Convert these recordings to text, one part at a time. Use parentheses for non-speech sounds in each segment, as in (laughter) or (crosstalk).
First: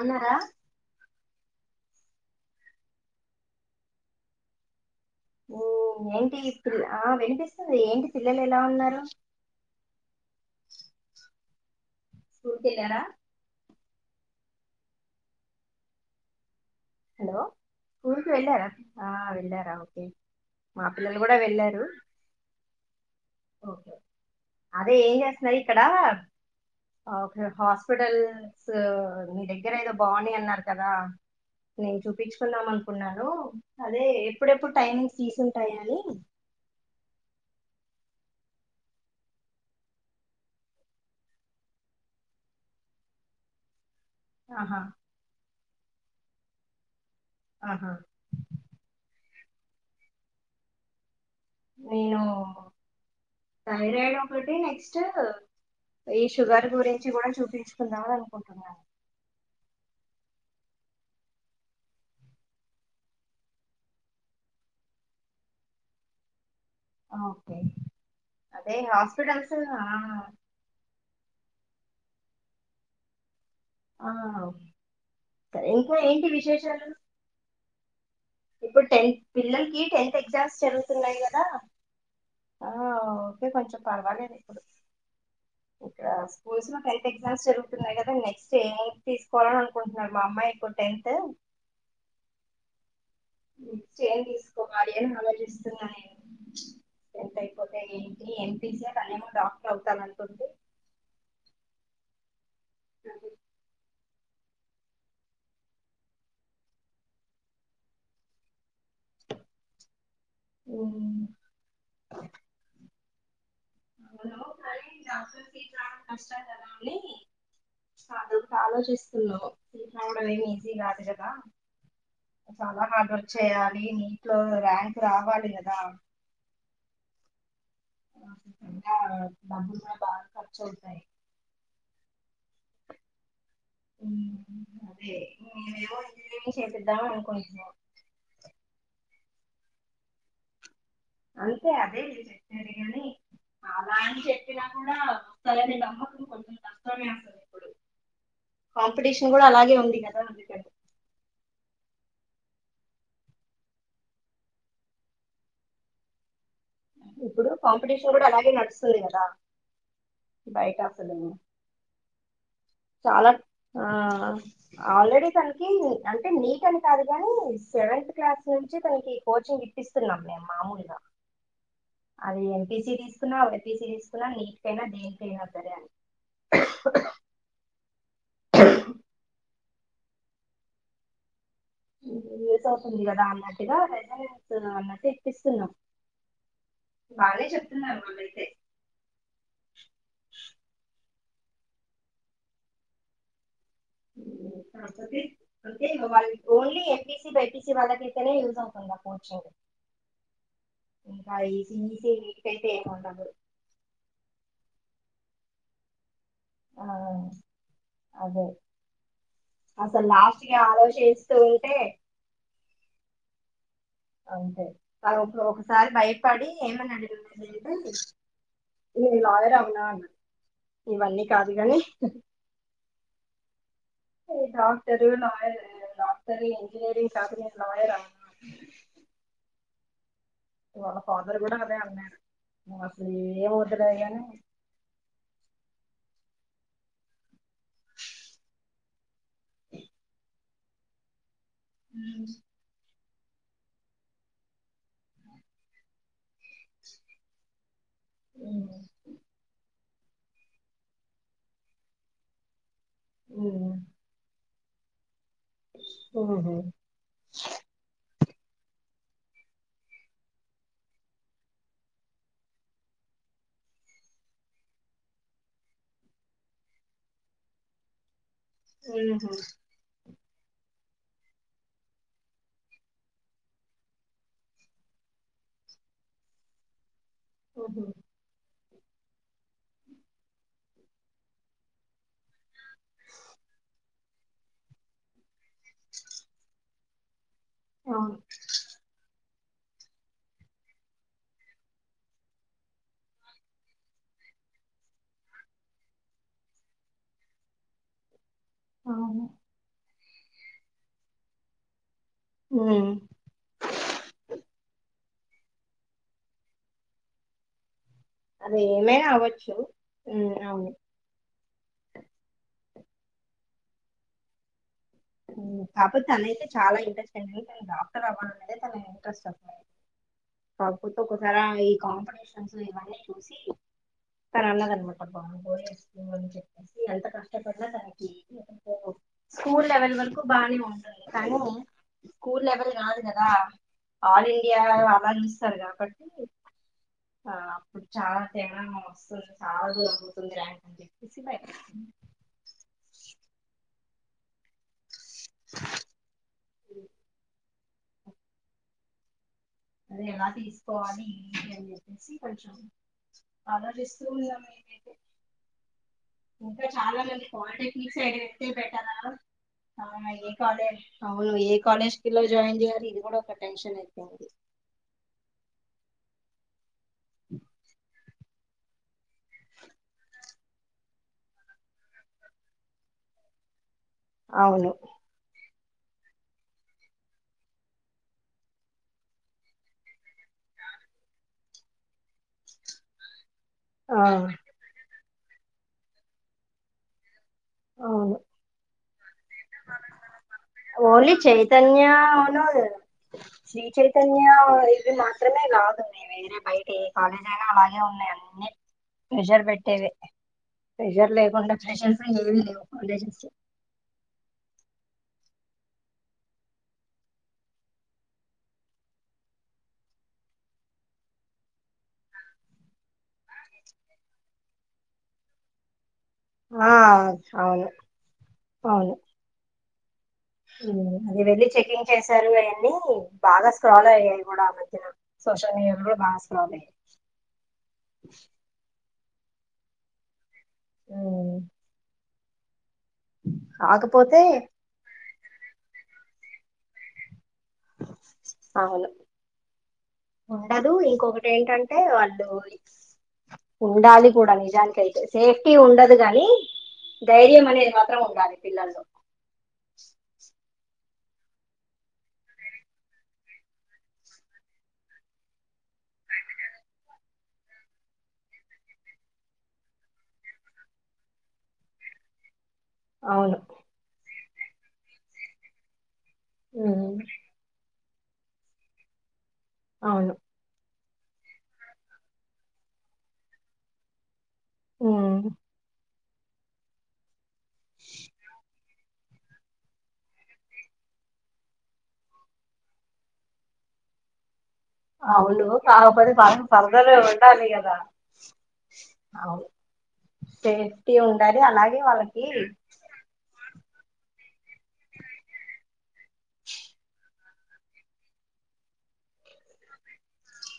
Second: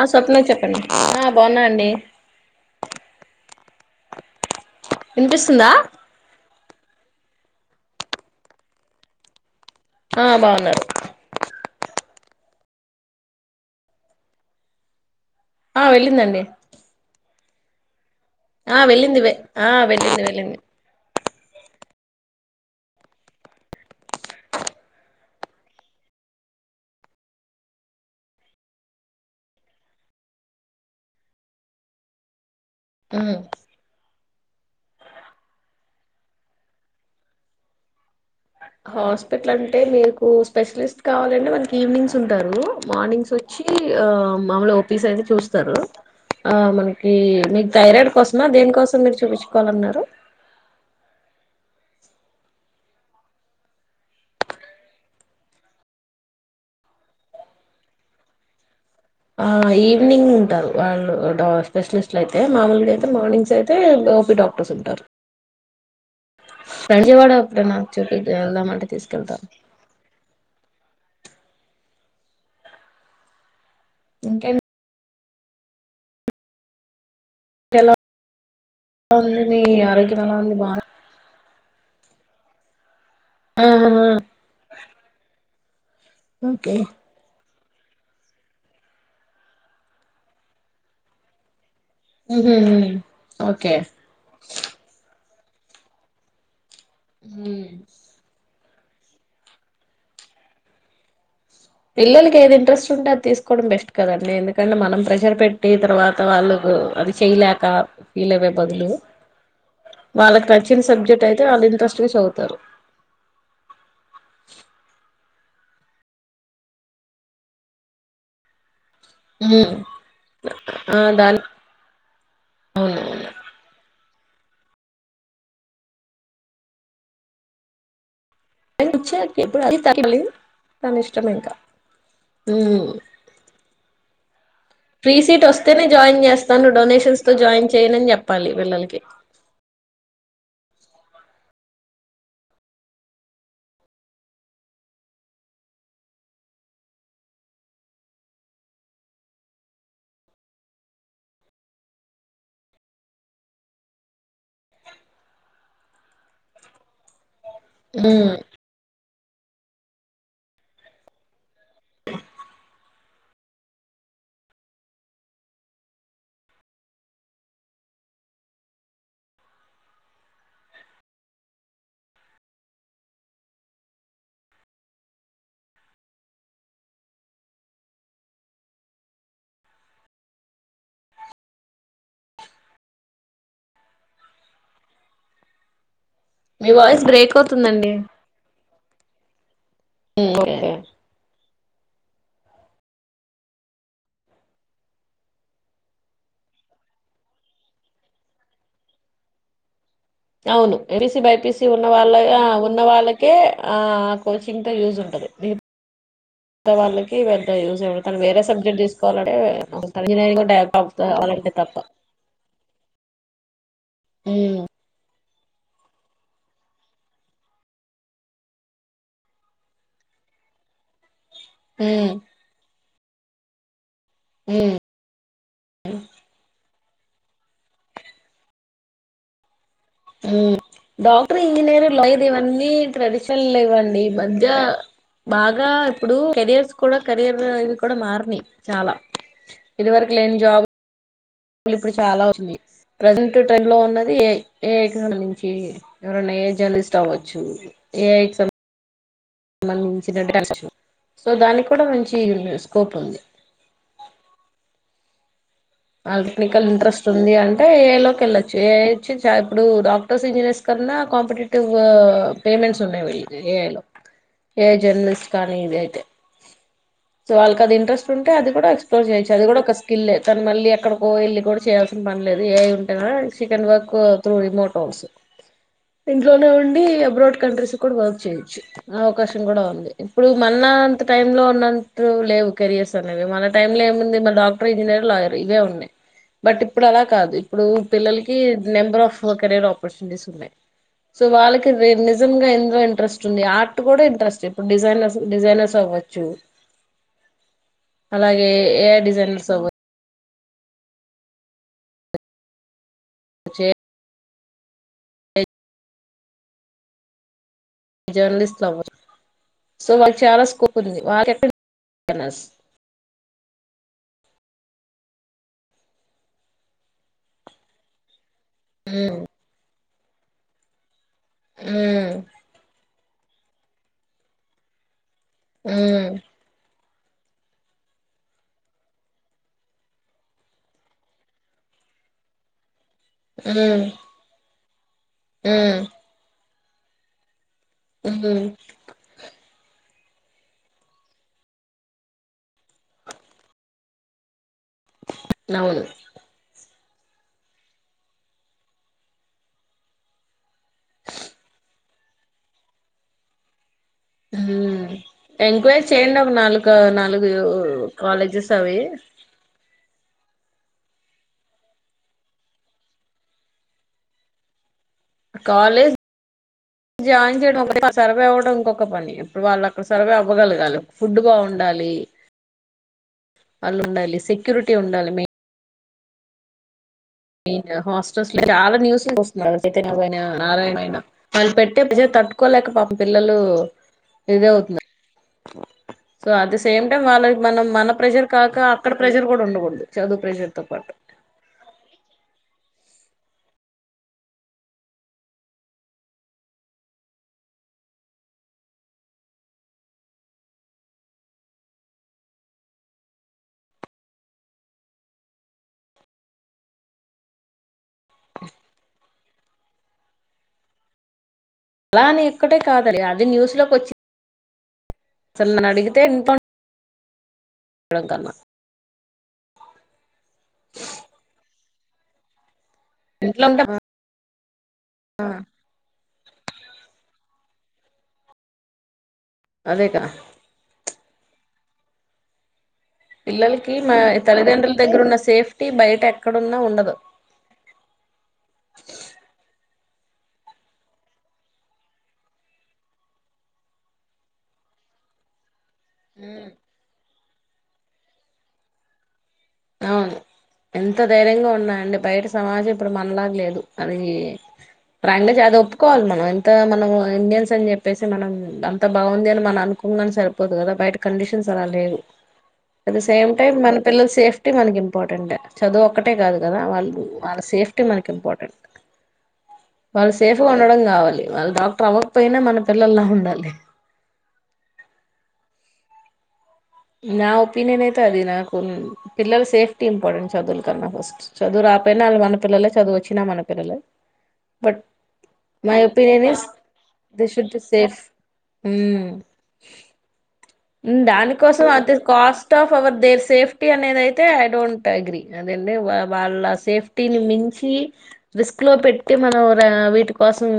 ఆ స్వప్న చెప్పండి వినిపిస్తుందా ఆ వినిపిస్తుంది ఏంటి పిల్లలు ఎలా ఉన్నారు ఆ బాగున్నారు స్కూల్ కెల్లారా ఆ వెళ్ళిందండి హలో స్కూల్కి వెళ్ళారా ఆ వెళ్ళింది వె ఆ వెళ్ళారా ఓకే వెళ్ళింది వెళ్ళింది మా పిల్లలు కూడా వెళ్ళారు అదే ఏం చేస్తున్నారు ఇక్కడ ఓకే హాస్పిటల్స్ మీ దగ్గర ఏదో బాగున్నాయ్ అన్నారు కదా నేను చూపించుకుందాం అనుకున్నా ఉమ్ అదే ఎప్పుడెప్పుడు టైమింగ్స్ తీసుంటాయ అని హాస్పిటల్ అంటే మీకు స్పెషలిస్ట్ కావాలంటే మనకి ఈవినింగ్స్ ఉంటారు మార్నింగ్స్ వచ్చి ఆ మామలు ఆహా ఆఫీసు అయితే చూస్తారు ఆ మనకి టి మీకు ఆహా థైరాయిడ్ కోసమా దేనికోసం మీరు చూపించుకోవాలన్నారు నేను థైరాయిడ్ ఒకటి నెక్స్ట్ ఈ షుగర్ గురించి కూడా చూపించుకుందాం అనుకుంటున్నాను ఆ ఈవినింగ్ ఉంటారు వాళ్ళు డా స్పెషలిస్ట్లు అయితే మామూలుగా అయితే మార్నింగ్స్ అయితే ఓపి డాక్టర్స్ ఉంటారు రంజవాడ ఓకే అప్పుడ నా చూపు అదే వెళ్దామంటే తీసుకెళ్తాం హాస్పిటల్స్ ఆ ఆ ఇంకేంటి సరే ఇంకా ఏంటి విశేషాలు ఎలా ఇప్పుడు టెన్త్ ఎలా ఉంది మీ పిల్లలకి టెన్త్ ఆరోగ్యం ఎలా ఉంది ఎగ్జామ్స్ బాగా జరుగుతున్నాయి కదా ఆ ఒకే కొంచెం ఆహా పర్వాలేను ఇప్పుడు ఇక్కడ స్కూల్స్ ఓకే లో టెన్త్ ఎగ్జాస్ జరుగు తున్నాయి కదా నెక్స్ట్ ఎయి తీసుకోవాలని అనుకుంటున్నారు మా అమ్మాయి ఇప్పుడు టెన్త్ ఉంహు మ్ చైన్ తీసుకోవాలి అని ఆలోచిస్తున్నా నేను మ్ స అనే ఏమో డాక్టర్ అవుతాను అంటుంది పిల్లకి ఏది ఇంట్రస్ట్ ఉంటే అది తీసుకోవడం బెస్ట్ కదండి ఎందుకు ఎందుకంటే మనం ప్రెషర్ పెట్టి తర్వాత వాళ్ళకు అది చెయలేక ఫీల్ అవ్వే బదులు వాళ్ళకి నచ్చిన ఉమ్, సబ్జెక్ట్ అయితే వాళ్ళు ఇంట్రెస్ట్గా చదువుతారు హలో కష్ట కదని ఆలోచిస్త ఆ కదా దాని చాలా హార్డ్ అవునవును వర్క్ చేయాలి న ఇట్లో ర్యాంక్ రావాలి కదా ఇంకా డబ్బులు కూడా బాగా ఖర్చు తన అవుతాయి ఇష్టమేయింకా హ్మ్మ్ ఉమ్, అదే ఫ్రీ సీట్ వస్తేనే మేమేమో జాయిన్ ఇంజనీరింగ్ చేస్తాను చేపిద్దాం డొనేషన్స్ తో జాయిన్ అనుకుంటున్నాం చేయనని చెప్పాలి పిల్లకి అంతే అదే చెప్పారు గాని అలా అని చెప్పినా కూడా వస్తందని దమ్మకుడు కొంచెం కష్టమే అస్తుంది ఇప్పుడు కాంపిటీషన్ కూడా అలాగే ఉంది కదా అందుకంటే ఇప్పుడు కాంపిటీషన్ కూడా ఉమ్, అలాగే నడుస్తుంది కదా బయట అసలు అలా ఆల్రెడీ తనకి అంటే నీట్ అని కాదు కానీ సెవెంతత్ క్లాస్ నుంచి తనకి కోచింగ్ ఇప్పిస్తున్నాం మేము మామూలుగా (inaudible) అది ఎంపీసీ తీసుకున్నా బైపీసీ తీసుకున్నా నీటికైనా దేనికైనా సరే అని (inaudible) (inaudible) ఏసేట్ అవుతుంది కదా అన్నట్టుగా రజ అన్నట్టు ఇప్పిస్తున్నాం మీ వాయిస్ బ్రేక్ బానే అవుతుందండి చెప్తున్నారు వాళ్ళైతే ఓకే (inaudible) తప్పది అంటే వాళ్ళ ఓన్లీ ఎంపీసి బైపీసి వాళ్ళక అయితేనే యూజ్ అవుతుందా కోచింగ్ అవును ఎంపీసి ఇంకా ఈ బైపీసి ఉన్న సిఈసీ వాళ్ళ వీటికైతే ఉన్న ఏమి ఉండదు వాళ్ళకే ఆ కోచింగ్తో యూజ్ ఉంటుంది (unintelligible) ఆ వాళ్ళకి పెద్ద యూజ్ తను వేరే అదే సబ్జెక్ట్ తీసువాలంటే అసలు లాస్ట్ కి ఇంనీరింగ్డవప్ ఆలోచిస్తూ ప్ప ఉంటే అంతే ఒకసారి భయపడి ఏమని అడిన్నా లేదు నేను లాయర్ అమ్న్నాన్నా ఇవన్నీ కాదు కాని ఉమ్ ఉమ్ డాక్టరు నా డాక్టర్ ఇంజనీరింగ్ కార్పనీ లయర్ ఆ ఆ డాక్టర్ కూడా అదే ఇంజనీర్ అన్నారు లాయర్ ఇవన్నీ నువ్వు అసలు ట్రెడిషనల్ ఏం వద్దులే లేవ్వండి గాని మధ్య బాగా ఇప్పుడు కెరిర్స్ కూడా కెరీర్ ఇవి కూడా మారినయి చాలా ఇదివరకు లేని జాబ్ ఇలు ఇప్పుడు చాలా ఉంది ప్రజెంట్ ట్రైండ్ లో ఉన్నది ఏ ఐ ను ఎవరన్నా ఏ జర్నలిస్ట్ అవ్వచ్చు ఏ బ సో దా కూడా మంచి స్కోప్ ఉంది ఆల్టెక్నికల్ ఇంట్రెస్ట్ ఉంది అంటే ఏ లోకి వెళ్ళొచ్చు చేయొచ్చు చా ఇప్పుడు డాక్టర్స్ ఇంజనీర్స్ కన్నా కాంపిటేటివ్ పేమెంట్స్ ఉన్నాయిళ్ళ ఏ జర్నలిస్ట్ కానీ ఇదియితే సో వాళ్ళకిది ఇంట్రెస్ట్ ఉ అ అది కూడా ఎక్స్ప్లోర్ చేయచ్చు అది కూడా ఒక స్కిల్ లేది మళ్ళీ ఎక్కడికో వెళ్ళి కూడా చేయాల్సిన పనిలేదు ఏ ఐ ఉంటే షీ కెన్ వర్క్ త్రూ రిమోటోల్స్ ఇంట్లోనే ఉండి అబ్రాడ్ కంట్రీస్ కూడా వర్క్ చేయొచ్చు అవకాశం కూడా ఉంది ఇప్పుడు మన అంత టై లో ఉన్నట్టు లేవు కెరియర్స్ అనేవి మన టై లో ఎమ్మెనుంది డాక్టర్ ఇంజనీయర్ లాయార్ ఇవే ఉన్నాయి బట్ ఇప్పుడు అలా కాదు ఇప్పుడు అవును పిల్లలకి నెంబర్ ఆఫ్ కారియర్ ఆపర్చునిటీస్ ఉన్నాయి సో వాళ్ళకి నిజం గా ఎందులో ఇంట్రెస్ట్ ఉంది. ఆర్ట్ కూడా ఇంట్రెస్ట్ ఇప్పుడు డిజైనర్ డిజైనర్స్ అవ వచ్చు అలాగే ఏ అవును. డిజైన్ర్స్ అవ మ్మ్ వచ్చే అది జర్నలిస్ట్లు అవ్వరు ఏమైనా అవ్వచ్చు సో వాకి ఉమ్, చాలా అవును స్కోప్ ఉంది వాళ ఎక్క ఎన్నస్ కాకపోతే తనయితే చాలా ఇంట్రెస్ట్ అయి తను డాక్టర్ అవ్వాలనేది తన ఇంట్రెస్ట్ అస్సలు ప్రప్పుుతో ఒకస ఈ ఉమ్ కాంపిటీషన్స్ ఇవన్నీ చూసి తను అన్నదనమా అబ్బా పోయేస్తు ఉమ్ అని చెప్పేసి ఎంత కష్టపడిన దానికి కూ స్కూల్ లెవెల్ వరకు బానే ఉంటుంది. కానీ స్కూల్ లెవెల్ కాదు కదా ఉమ్ ఆలీ ఇయలా ఏవో అమర్స్తారు ఉమ్ కాబట్టి ఆ చాలా ఉమ్ తేమమెమో వస్తుంది చాల దూరం ఉందర నవును అది ఎలా తీసుకోవాలి అని చెప్పేసి కొంచెం ఆలోచిస్ హమ్ ఎంక్వైరీ చేయండి ఒక ఇంకా నాలుగు చాలా మంది నాలుగు పాలిటెక్నిక్ కాలేజెస్ అవి అవునా ఏ కాలేజ్ అవును ఏ కాలేజ్ పిల్లలు జాయిన్ చేయ్యాలి ఇది కూడా ఒక టెన్షన్ అయితాంది. కాలేజ్ జాయిన్ చేయడం ఒకటే కాదు సర్వయ్ అవ్వడం. ఒక్క పని ఇప్పుడు వాళ్ళు అక్కడ సర్వయ్ అవ్వగలగాలి, ఫుడ్ బాగుండాలి. వాళ్ళు ఉండాలి. అవును సెక్యూరిటీ ఉండాలి మెయిన్ మెయిన్ హాస్టల్స్ చాలా న్యూస్లు వస్తున్నాయి. చైతన్యకు పోయిన, నారాయణ పోయిన వాళ్ళు పెట్టె విజేత తట్టుకోలేక పాపం పిల్లలు ఆ తో బిజీ అవుతున్నారు so at the same time వాళ్ళు మనం మన ప్రెజర్ కాక అక్కడ ప్రెషర్ కూడా ఉండకూడదు చదువు ప్రెషర్ తో పాటు ఓలీ చైతన్యనద్ లేదా శ్రీ చైతన్య ఇవి మాత్రమే లాదు ఉన్నాయి వేరే బయట ఎ కాలేజ్ అయినా అలాగే ఉన్నా అ ప్రెజర్ పెట్టేవె ప్రెజర్ లేకుండా ప్రెషర్స్ ఏమి లేవు కాలజెస్ అలా అనే ఇక్కడే కాదది అది న్యూస్ లోకి వచ్చి చల్లన అడిగి ఆ అవును కన్నా అవును ఉ అది వెళ్ళి చెకింగ్ చేసారు అయన్నీ హుమ్ ఇంట్లో బాగా ఉంటే స్క్రాల్ అయ్యాయి కూడా ఆమధ్యన సోషల్ మీడియాలో కూడా బాగా స్కృల్ అయ్యాయి. అదే గా అవును పిల్లలకి మా తల్లిదండ్రుల దగ్గరున్న సేఫ్టీ బయట ఎక్కడున్నా ఉండదు. అవును ఉండదు ఇంకొకటి ఏంటంటే వాళ్ళు ఉండాలి కూడా నిజానికి కయితే సేఫ్టీ ఉండ ద్దు గాని ధైర్యం అనేది మాత్రం ఉండాలి పిల్లల్లో అవును ఎంత ధైర్యంగా ఉన్నాండి బయట సమాజం ఇప్పుడు మనలాగ లేదు అది ట్రెండ్జ్ అది ఒప్పుకోవాలి మనం ఎంత మనం ఇండియన్స్ అని చెప్పేసి మనం అంత బావుంది అని మనం కుంగాని సరిపోదు కదా బయట కండిషన్స్ అలా లేవు. అట్ ద సేమ్ అవును టైమ్ మన పిల్లల సేఫ్టీ మనకి ఇంపార్టెంట్ చదువు ఒకటే కాదు కదా వాళ్ళు ఉమ్ వాళ్ళ సేఫ్టీ మనకి ఇంపార్టెంట్ అవును వాళ్ళు సేఫ్గా ఉండడం కావాలి వాళ్ళ డాక్టర్ అవ్వకపోయినా మన పిల్లల్లా ఉండాలి. ఆ నా ఒపినియన్ ఎయితే అది నా పిల్లల సేఫ్టీ ఇంపార్టెంట్ చదువులకన్నా ఫస్ట్ చదువు రాకపోయినా అల్లు మన పిల్లలే చదువు వచ్చినా మన పిల్లలే బట్ అవును మై కాకపోతే ఒపీనియన్ ఈస్ వాళ్ళకి ఫర్దర్ దే ఉండాలి షుడ్ బి కదా సేఫ్ హూ అవును సేఫ్టీ ఉండాలి దానికోసం అలాగే అది వాళ్ళకి cost of our their safety అనేది అయితే ఐ డోంట్ అగ్రి అదండి వాళ్ళ సేఫ్టీ మించి రిస్క్ లో పెట్టి మనం వీటి కోసం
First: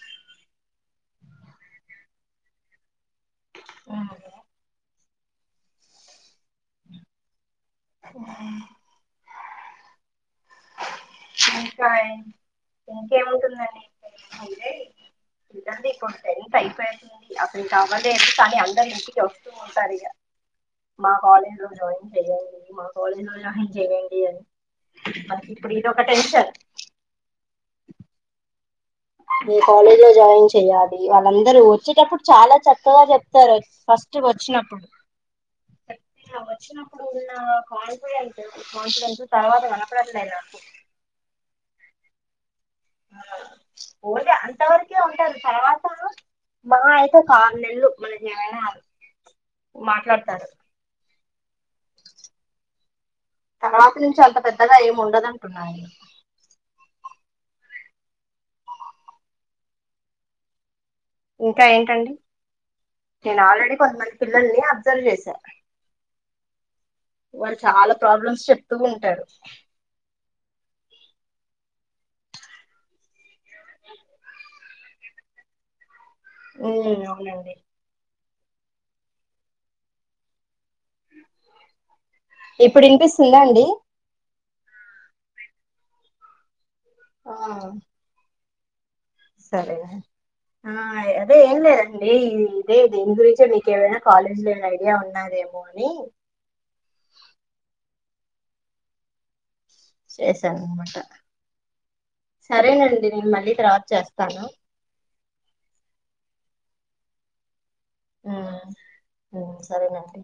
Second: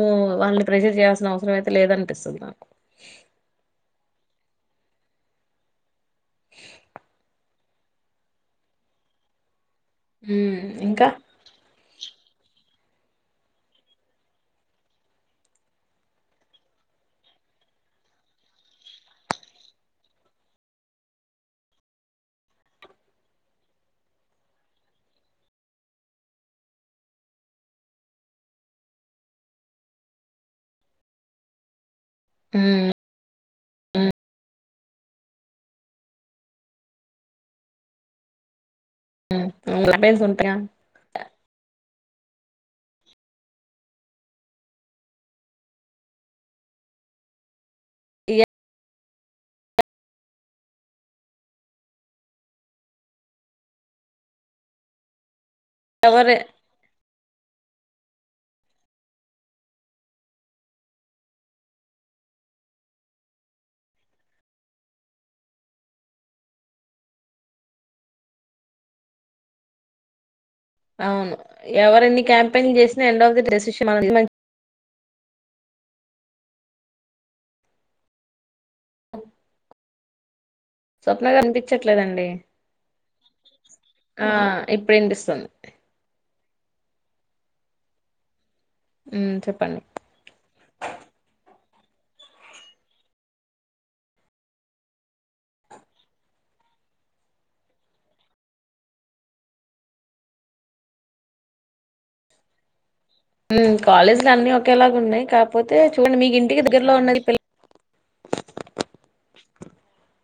వాళ్ళని ప్రెషర్ చేయాల్సిన అవసరం అయితే లేదనిపిస్తుంది నాకు అ ఓ హూ ఇంకా ఇంకా ఇంకేముంటుందండి ఇదండి ఇప్పుడు టెన్త్ అయిపోతుంది అతడి అసలుకి అవ్వలేదుకానీ అందరు ఇంటికి వస్తూ ఉంటారు ఇక మా కాలేజ్ లో జాయిన్ చెయడి మా కాలేజ్ లో జాయిన్ చేయండి అని మ ఇప్పుడు ఇదోక టెన్షన్ మీ కాలేజ్ లో జాయిన్ చెయాలి వాళ్ళందరూ వచ్చేటప్పుడు చాలా ఉమ్ చక్కగా చెప్తారు ఫస్ట్ వచ్చినప్పుడు అ వచ్చినప్పుడు ఉన్న కాన్ఫిడెంట్ (unintelligible) తర్వాత కనపడట్లేదు ఉంటాయా నాకు (unintelligible) ఓన్లీ అంత వరకే ఉంటారు తర్వాత మా అయితే ఒక ఆరు నెల్లు (unintelligible) మాట్లాడతారు తర్వాత నుంచి అంత పెద్దగా ఏము ఉండదంటున్నా నేను ఎవరు ఇంకా ఏంటండి నేను ఆల్రెడీ కొంతమంది పిల్లల్ని అబ్జర్వ్ చేశా వాళు చాలా ప్రాబ్లమ్స్ చెప్తూ ఉంటారు అవును ఎవరన్ని క్యాంపెన్ చేసినా ఎండ్ ఆఫ్ ది డే డెస్ ఉ అవునండి స్వప్న కనిపించట్లే ఇప్పుడు వినిపిస్తుందా అండి ఆ ఇప్పుడు వినిపిస్తుంది ఆ ఉమ్ సరే చెప్పండి ఆ అదే ఎంలే అడి ఇదే దీని గురించే మీకు ఏమైనా కాలేజీ ల ఐడియా ఉన్నదేమో అని (unintelligible) చేసాను అనామాట సరేనండి నేను మళ్ళీ తర్వాత కాలేజీలు చేస్తాను అన్నీ ఒకేలాగా ఉన్నాయి కాకపోతే చూడండి మీకు ఇంటికి దగ్గరలో ఉన్నది పిల్ల ఊ సరేనండి